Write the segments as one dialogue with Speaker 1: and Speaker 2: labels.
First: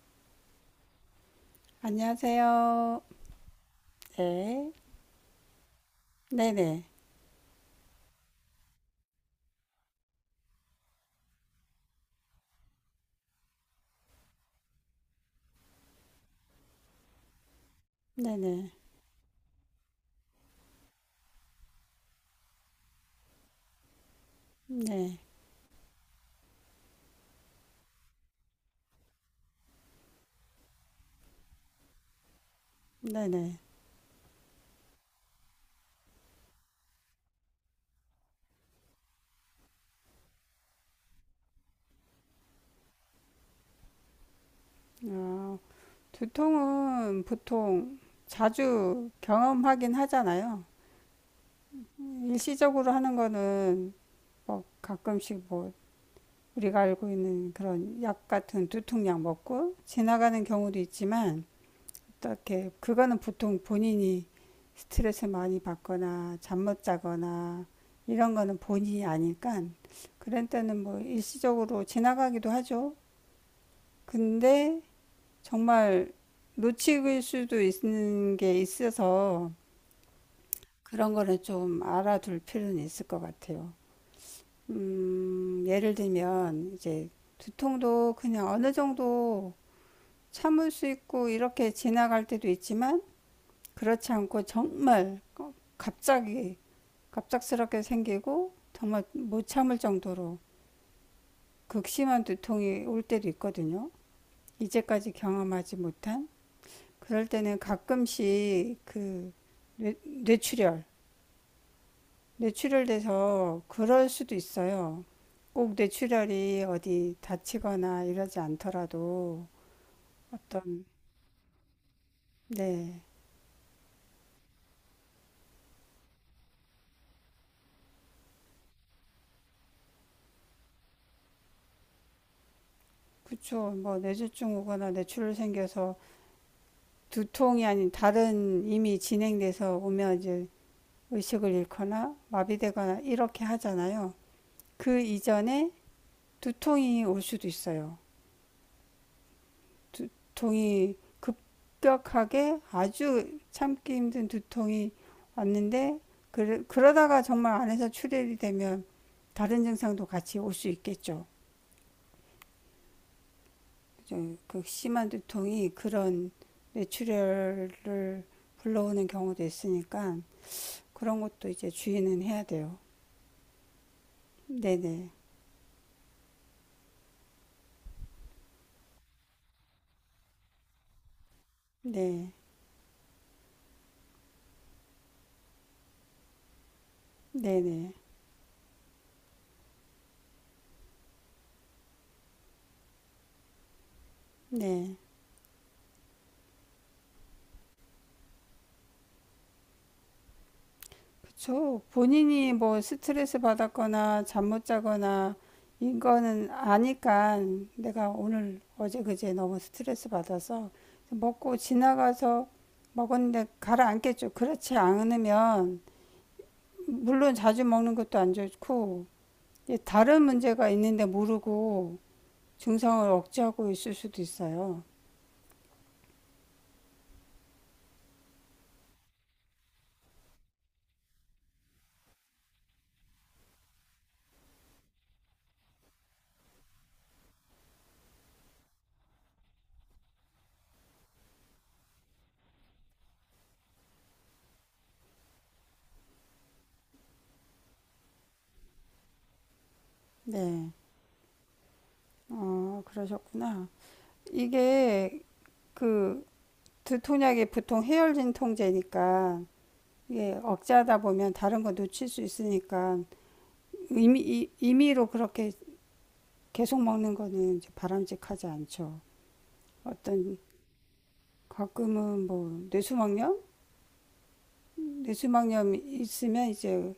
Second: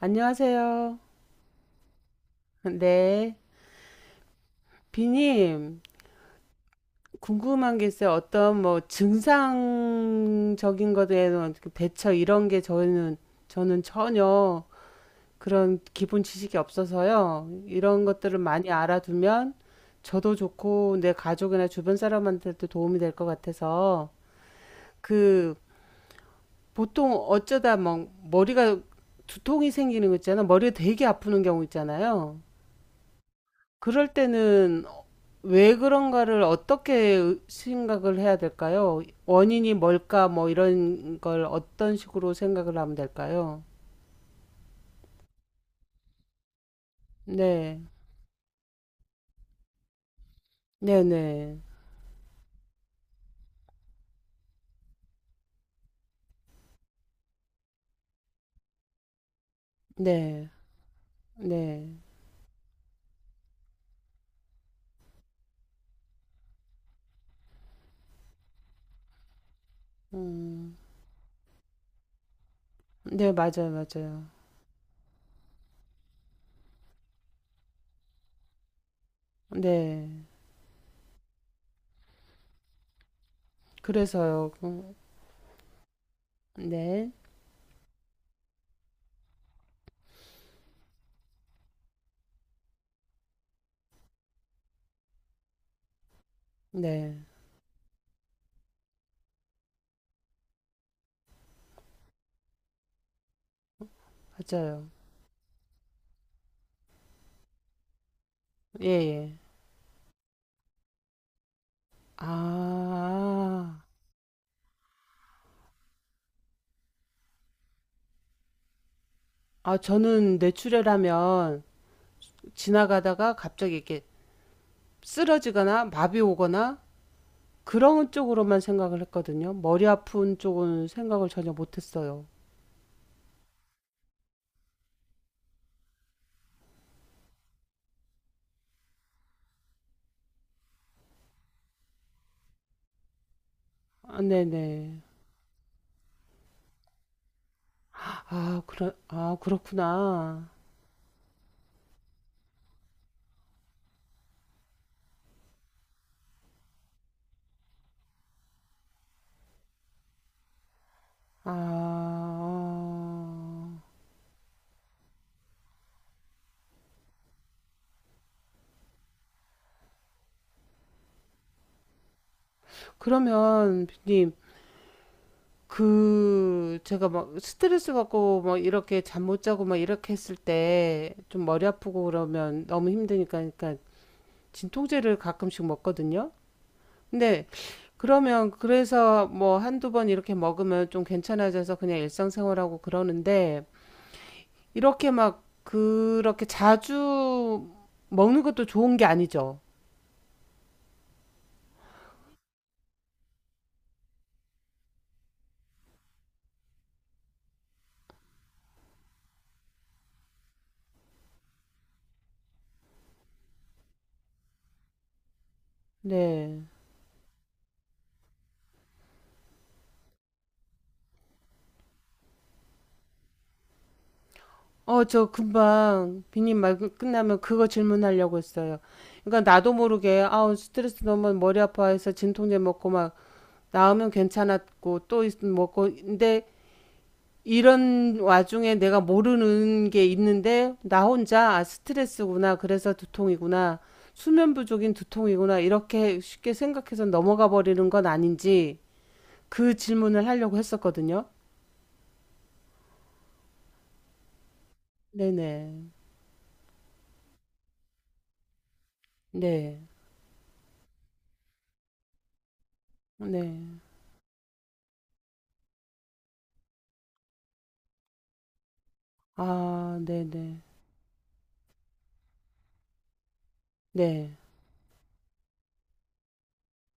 Speaker 1: 안녕하세요.
Speaker 2: 안녕하세요.
Speaker 1: 네.
Speaker 2: 네.
Speaker 1: 비님,
Speaker 2: 네네.
Speaker 1: 궁금한 게 있어요. 어떤 뭐 증상적인 것에 대한 대처 이런 게 저는, 전혀 그런 기본 지식이 없어서요. 이런 것들을 많이
Speaker 2: 네네.
Speaker 1: 알아두면 저도 좋고 내 가족이나 주변 사람한테도 도움이 될 것 같아서
Speaker 2: 네.
Speaker 1: 그 보통 어쩌다 막 머리가 두통이 생기는 거 있잖아. 머리가 되게 아프는 경우 있잖아요.
Speaker 2: 네네.
Speaker 1: 그럴 때는 왜 그런가를 어떻게 생각을 해야 될까요? 원인이 뭘까 뭐 이런 걸 어떤 식으로 생각을 하면 될까요?
Speaker 2: 아, 두통은
Speaker 1: 네.
Speaker 2: 보통 자주 경험하긴 하잖아요.
Speaker 1: 네네.
Speaker 2: 일시적으로 하는 거는 뭐 가끔씩 뭐 우리가 알고 있는 그런 약 같은 두통약 먹고 지나가는
Speaker 1: 네.
Speaker 2: 경우도 있지만
Speaker 1: 네. 네.
Speaker 2: 어떻게 그거는 보통 본인이 스트레스 많이 받거나 잠 못 자거나 이런 거는 본인이 아니까 그런
Speaker 1: 음.
Speaker 2: 때는 뭐 일시적으로 지나가기도 하죠.
Speaker 1: 네, 맞아요, 맞아요.
Speaker 2: 근데 정말 놓칠 수도 있는 게 있어서
Speaker 1: 네.
Speaker 2: 그런 거는 좀 알아둘 필요는 있을 것 같아요.
Speaker 1: 그래서요.
Speaker 2: 예를 들면 이제
Speaker 1: 네.
Speaker 2: 두통도 그냥 어느 정도 참을 수 있고 이렇게 지나갈 때도 있지만 그렇지 않고 정말 갑자기
Speaker 1: 네.
Speaker 2: 갑작스럽게 생기고 정말 못 참을 정도로 극심한 두통이 올 때도 있거든요.
Speaker 1: 맞아요.
Speaker 2: 이제까지 경험하지 못한 그럴 때는 가끔씩
Speaker 1: 예,
Speaker 2: 그
Speaker 1: 예.
Speaker 2: 뇌, 뇌출혈 뇌출혈돼서
Speaker 1: 아.
Speaker 2: 그럴 수도 있어요. 꼭 뇌출혈이 어디 다치거나 이러지 않더라도
Speaker 1: 아, 저는
Speaker 2: 어떤
Speaker 1: 뇌출혈하면
Speaker 2: 네
Speaker 1: 지나가다가 갑자기 이렇게 쓰러지거나 마비 오거나 그런 쪽으로만 생각을 했거든요. 머리 아픈 쪽은 생각을 전혀 못했어요.
Speaker 2: 그쵸 뭐 뇌졸중 오거나 뇌출혈 생겨서 두통이 아닌 다른 이미 진행돼서 오면 이제 의식을 잃거나 마비되거나 이렇게 하잖아요.
Speaker 1: 아, 네네.
Speaker 2: 그 이전에 두통이 올 수도 있어요.
Speaker 1: 아, 아, 그렇구나.
Speaker 2: 두통이 급격하게 아주 참기 힘든 두통이 왔는데 그러다가 정말 안에서 출혈이 되면 다른 증상도 같이 올 수 있겠죠.
Speaker 1: 아, 어.
Speaker 2: 그죠? 그 심한 두통이 그런 뇌출혈을 불러오는 경우도 있으니까 그런 것도 이제 주의는 해야 돼요.
Speaker 1: 그러면, 님,
Speaker 2: 네네.
Speaker 1: 그, 제가 막 스트레스 받고 막 이렇게 잠 못 자고 막 이렇게 했을 때 좀 머리 아프고
Speaker 2: 네.
Speaker 1: 그러면 너무 힘드니까, 그러니까 진통제를 가끔씩 먹거든요. 근데
Speaker 2: 네네.
Speaker 1: 그러면 그래서 뭐 한두 번 이렇게 먹으면 좀 괜찮아져서 그냥 일상생활하고 그러는데
Speaker 2: 네.
Speaker 1: 이렇게 막 그렇게 자주 먹는 것도 좋은 게 아니죠.
Speaker 2: 그쵸. 본인이 뭐 스트레스 받았거나 잠 못 자거나 이거는 아니까 내가 오늘 어제 그제 너무 스트레스 받아서 먹고 지나가서 먹었는데 가라앉겠죠. 그렇지 않으면
Speaker 1: 네.
Speaker 2: 물론 자주 먹는 것도 안 좋고 이제 다른 문제가 있는데 모르고 증상을 억제하고 있을 수도 있어요.
Speaker 1: 어, 저 금방 비님 말 끝나면 그거 질문하려고 했어요. 그러니까 나도 모르게 아우 스트레스 너무 머리 아파해서 진통제 먹고 막 나으면 괜찮았고 또 먹고 근데 이런 와중에 내가 모르는 게 있는데 나 혼자 아 스트레스구나 그래서 두통이구나 수면 부족인 두통이구나 이렇게 쉽게 생각해서 넘어가 버리는 건 아닌지 그 질문을 하려고
Speaker 2: 네.
Speaker 1: 했었거든요.
Speaker 2: 어, 그러셨구나. 이게
Speaker 1: 네네.
Speaker 2: 그 두통약이 보통 해열진 통제니까
Speaker 1: 네.
Speaker 2: 이게 억제하다 보면 다른 거 놓칠 수 있으니까
Speaker 1: 네.
Speaker 2: 임의로 그렇게 계속 먹는 거는 이제 바람직하지 않죠.
Speaker 1: 아,
Speaker 2: 어떤
Speaker 1: 네네.
Speaker 2: 가끔은 뭐 뇌수막염?
Speaker 1: 네.
Speaker 2: 뇌수막염 있으면 이제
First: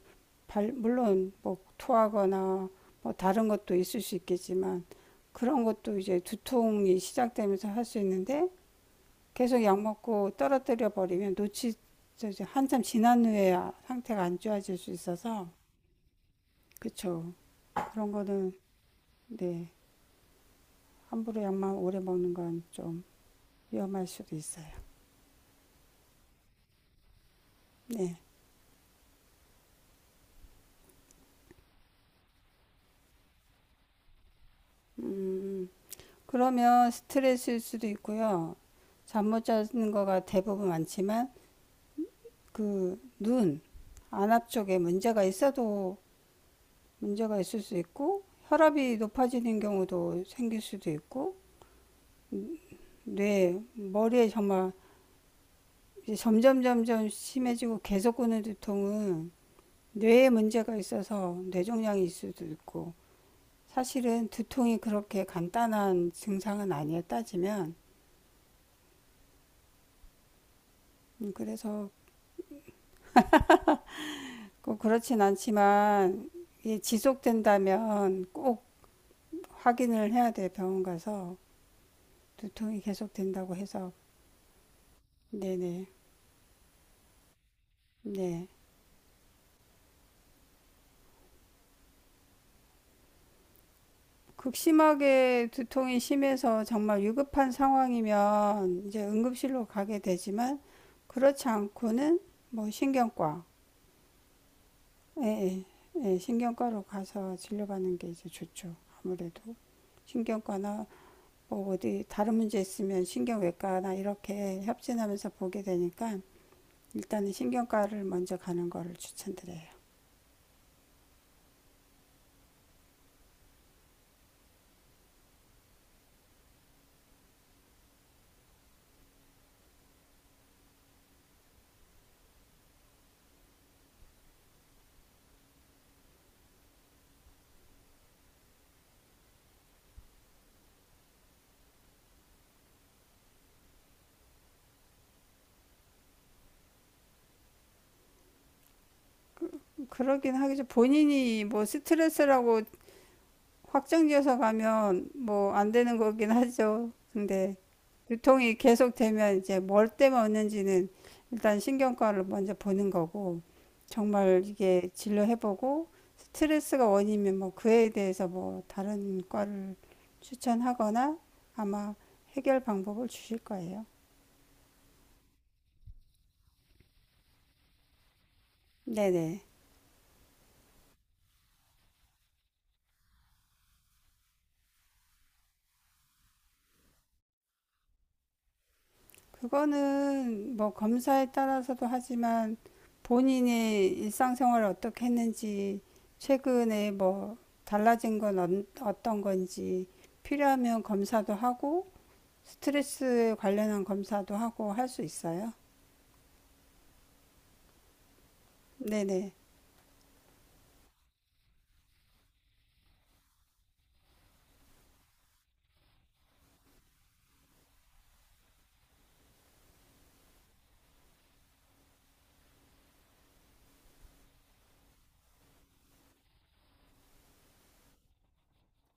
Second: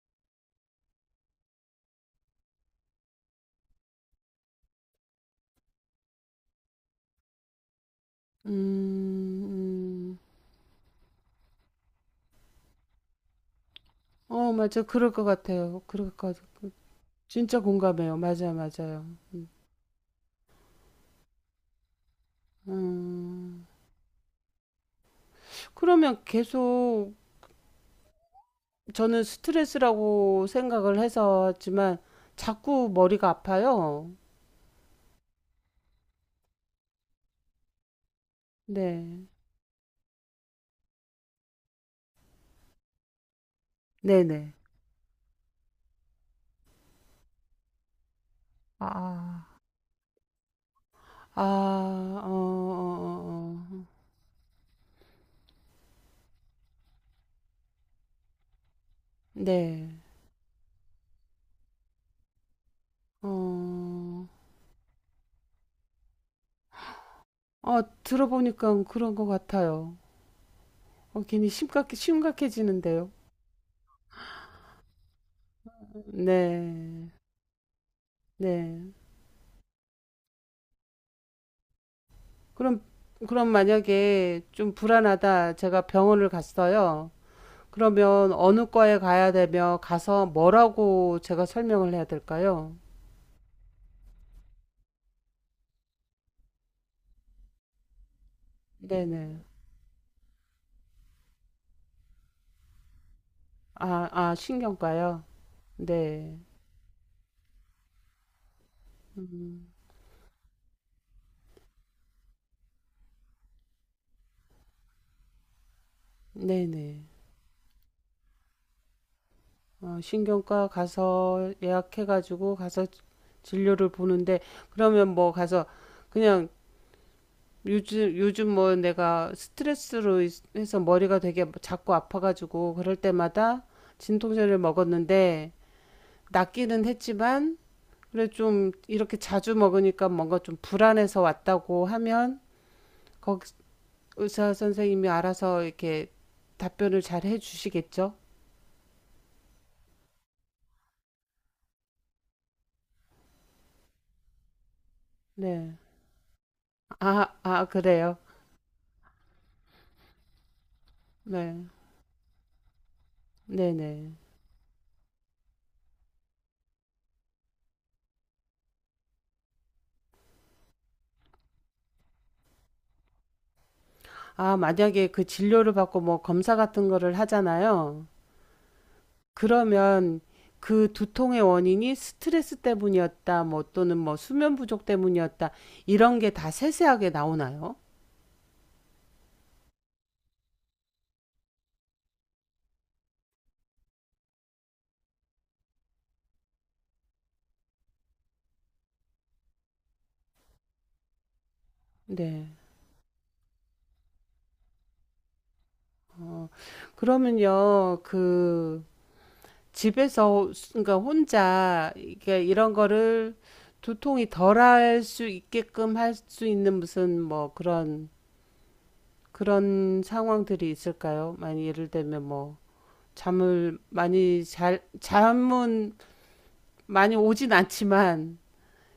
Speaker 2: 물론 뭐 토하거나 뭐 다른 것도 있을 수 있겠지만 그런 것도 이제 두통이 시작되면서 할 수 있는데
Speaker 1: 음,
Speaker 2: 계속 약
Speaker 1: 음.
Speaker 2: 먹고 떨어뜨려 버리면 놓치 한참 지난 후에야 상태가 안
Speaker 1: 어,
Speaker 2: 좋아질
Speaker 1: 맞아.
Speaker 2: 수
Speaker 1: 그럴 것
Speaker 2: 있어서
Speaker 1: 같아요. 그럴 것 같아요.
Speaker 2: 그쵸
Speaker 1: 진짜
Speaker 2: 그런
Speaker 1: 공감해요.
Speaker 2: 거는
Speaker 1: 맞아요, 맞아요. 음.
Speaker 2: 네 함부로 약만 오래 먹는 건 좀
Speaker 1: 음.
Speaker 2: 위험할 수도 있어요.
Speaker 1: 그러면 계속
Speaker 2: 네.
Speaker 1: 저는 스트레스라고 생각을 해서 했지만 자꾸 머리가 아파요.
Speaker 2: 음 그러면 스트레스일 수도 있고요.
Speaker 1: 네.
Speaker 2: 잠 못 자는 거가 대부분 많지만 그 눈 안압
Speaker 1: 네네.
Speaker 2: 쪽에 문제가 있어도 문제가 있을 수 있고 혈압이
Speaker 1: 아,
Speaker 2: 높아지는 경우도 생길 수도 있고
Speaker 1: 아, 아, 어, 어,
Speaker 2: 뇌
Speaker 1: 어, 어.
Speaker 2: 머리에 정말 이제 점점 점점 심해지고 계속 오는 두통은
Speaker 1: 네.
Speaker 2: 뇌에 문제가 있어서 뇌종양일 수도 있고
Speaker 1: 어.
Speaker 2: 사실은 두통이 그렇게 간단한 증상은 아니에요 따지면.
Speaker 1: 어, 들어보니까 그런 것 같아요. 어, 괜히
Speaker 2: 그래서
Speaker 1: 심각해지는데요.
Speaker 2: 꼭 그렇진 않지만 이게
Speaker 1: 네,
Speaker 2: 지속된다면 꼭
Speaker 1: 네.
Speaker 2: 확인을 해야 돼 병원 가서 두통이
Speaker 1: 그럼,
Speaker 2: 계속된다고 해서.
Speaker 1: 만약에 좀 불안하다, 제가
Speaker 2: 네네.
Speaker 1: 병원을 갔어요. 그러면
Speaker 2: 네.
Speaker 1: 어느 과에 가야 되며, 가서 뭐라고 제가 설명을 해야 될까요?
Speaker 2: 극심하게 두통이 심해서 정말 위급한 상황이면 이제
Speaker 1: 네네.
Speaker 2: 응급실로 가게 되지만 그렇지 않고는 뭐 신경과,
Speaker 1: 아, 아, 신경과요?
Speaker 2: 예, 예, 예,
Speaker 1: 네.
Speaker 2: 신경과로 가서 진료받는 게 이제 좋죠. 아무래도
Speaker 1: 음,
Speaker 2: 신경과나 뭐 어디 다른 문제 있으면 신경외과나 이렇게 협진하면서 보게 되니까
Speaker 1: 네네.
Speaker 2: 일단은 신경과를 먼저 가는 거를 추천드려요.
Speaker 1: 어, 신경과 가서 예약해가지고 가서 진료를 보는데, 그러면 뭐 가서 그냥 요즘, 뭐 내가 스트레스로 해서 머리가 되게 자꾸 아파가지고 그럴 때마다 진통제를 먹었는데 낫기는 했지만 그래 좀 이렇게 자주 먹으니까 뭔가 좀 불안해서 왔다고 하면 거기 의사 선생님이 알아서 이렇게 답변을 잘 해주시겠죠?
Speaker 2: 그러긴 하겠죠. 본인이 뭐 스트레스라고 확정지어서 가면 뭐 안
Speaker 1: 네.
Speaker 2: 되는 거긴 하죠.
Speaker 1: 아,
Speaker 2: 근데
Speaker 1: 아, 그래요?
Speaker 2: 유통이 계속되면 이제 뭘 때문에 얻는지는
Speaker 1: 네.
Speaker 2: 일단 신경과를 먼저 보는 거고
Speaker 1: 네네.
Speaker 2: 정말 이게 진료해보고 스트레스가 원인이면 뭐 그에 대해서 뭐 다른 과를 추천하거나 아마 해결 방법을 주실 거예요.
Speaker 1: 아, 만약에 그 진료를 받고 뭐 검사 같은 거를 하잖아요.
Speaker 2: 네네.
Speaker 1: 그러면 그 두통의 원인이 스트레스 때문이었다, 뭐 또는 뭐 수면 부족 때문이었다, 이런 게 다 세세하게 나오나요?
Speaker 2: 그거는 뭐 검사에 따라서도 하지만 본인의 일상생활을 어떻게 했는지 최근에 뭐 달라진 건 떤 건지 필요하면 검사도 하고
Speaker 1: 네.
Speaker 2: 스트레스 관련한 검사도 하고 할 수 있어요.
Speaker 1: 어, 그러면요, 그
Speaker 2: 네네.
Speaker 1: 집에서, 그러니까 혼자, 이게 이런 거를 두통이 덜할 수 있게끔 할 수 있는 무슨 뭐 그런, 그런 상황들이 있을까요? 만약 예를 들면 뭐, 잠을 많이 잘, 잠은 많이 오진 않지만,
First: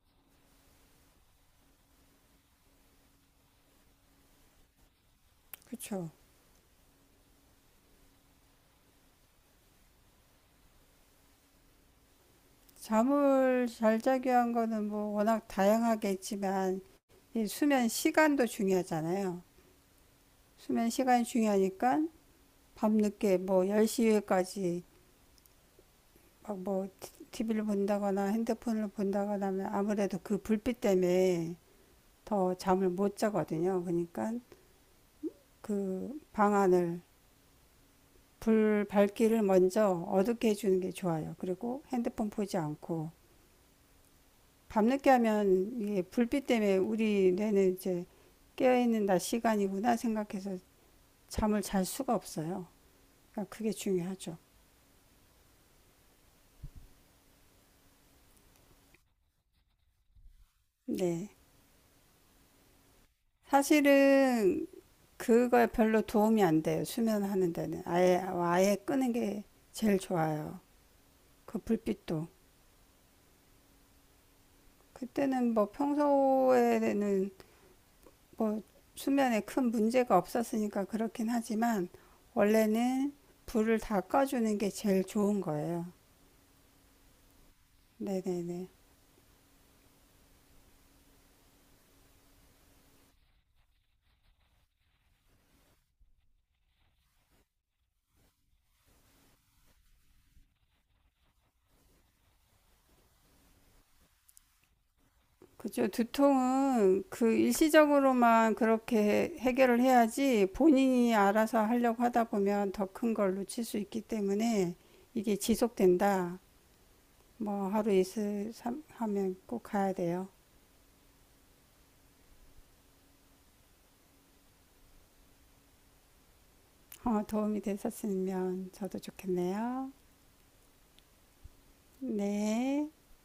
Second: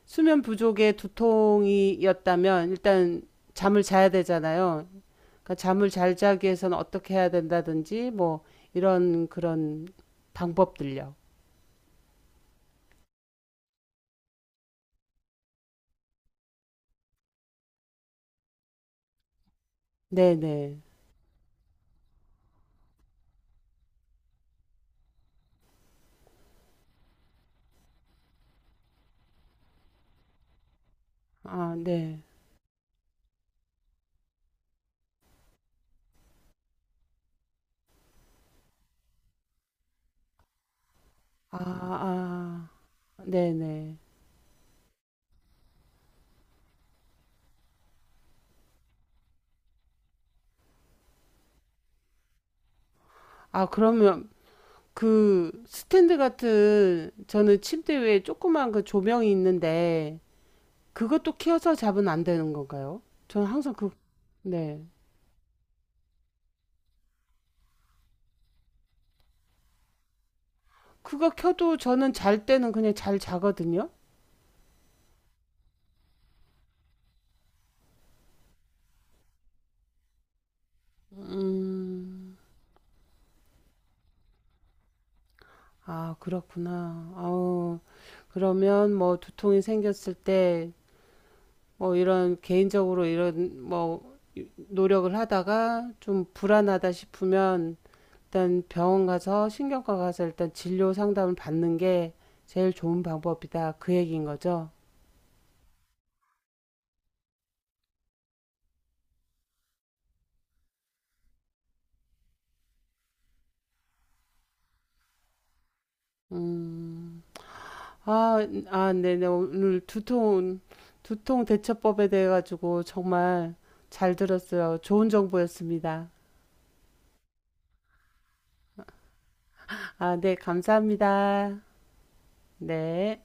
Speaker 1: 수면 부족의 두통이었다면 일단 잠을 자야 되잖아요. 그러니까 잠을
Speaker 2: 그쵸.
Speaker 1: 잘 자기 위해서는 어떻게 해야 된다든지 뭐 이런 그런 방법들요.
Speaker 2: 잠을 잘 자기 위한 거는 뭐 워낙 다양하게 있지만 이 수면 시간도 중요하잖아요.
Speaker 1: 네네.
Speaker 2: 수면 시간이 중요하니까 밤늦게 뭐 10시까지 막 뭐 TV를 본다거나 핸드폰을 본다거나 하면 아무래도 그 불빛 때문에
Speaker 1: 아, 네.
Speaker 2: 더 잠을 못 자거든요. 그러니까 그 방안을 불 밝기를 먼저 어둡게 해주는 게 좋아요.
Speaker 1: 아,
Speaker 2: 그리고 핸드폰 보지 않고
Speaker 1: 아, 네네.
Speaker 2: 밤늦게 하면 이게 불빛 때문에 우리 뇌는 이제 깨어있는 낮 시간이구나 생각해서 잠을 잘 수가 없어요. 그러니까
Speaker 1: 아,
Speaker 2: 그게
Speaker 1: 그러면
Speaker 2: 중요하죠.
Speaker 1: 그 스탠드 같은 저는 침대 위에 조그만 그 조명이 있는데
Speaker 2: 네.
Speaker 1: 그것도 켜서 자면 안 되는 건가요? 저는 항상 그,
Speaker 2: 사실은
Speaker 1: 네.
Speaker 2: 그거에 별로 도움이 안 돼요. 수면하는 데는 아예 아예 끄는 게 제일 좋아요.
Speaker 1: 그거
Speaker 2: 그
Speaker 1: 켜도 저는
Speaker 2: 불빛도
Speaker 1: 잘 때는 그냥 잘 자거든요.
Speaker 2: 그때는 뭐 평소에는 뭐 수면에 큰 문제가 없었으니까 그렇긴 하지만
Speaker 1: 음,
Speaker 2: 원래는 불을 다 꺼주는 게 제일 좋은 거예요.
Speaker 1: 아, 그렇구나. 아우,
Speaker 2: 네네네.
Speaker 1: 그러면 뭐 두통이 생겼을 때 뭐 이런 개인적으로 이런 뭐 노력을 하다가 좀 불안하다 싶으면 일단 병원 가서 신경과 가서 일단 진료 상담을 받는 게 제일 좋은 방법이다. 그 얘기인 거죠.
Speaker 2: 그죠. 두통은 그 일시적으로만 그렇게 해결을 해야지 본인이 알아서 하려고 하다 보면 더 큰 걸 놓칠 수 있기 때문에 이게 지속된다.
Speaker 1: 음,
Speaker 2: 뭐 하루
Speaker 1: 아, 아, 네네.
Speaker 2: 하면 꼭
Speaker 1: 오늘
Speaker 2: 가야 돼요.
Speaker 1: 두통, 대처법에 대해 가지고 정말 잘 들었어요. 좋은 정보였습니다.
Speaker 2: 어, 도움이 됐었으면 저도 좋겠네요.
Speaker 1: 아, 네, 감사합니다.
Speaker 2: 네.
Speaker 1: 네.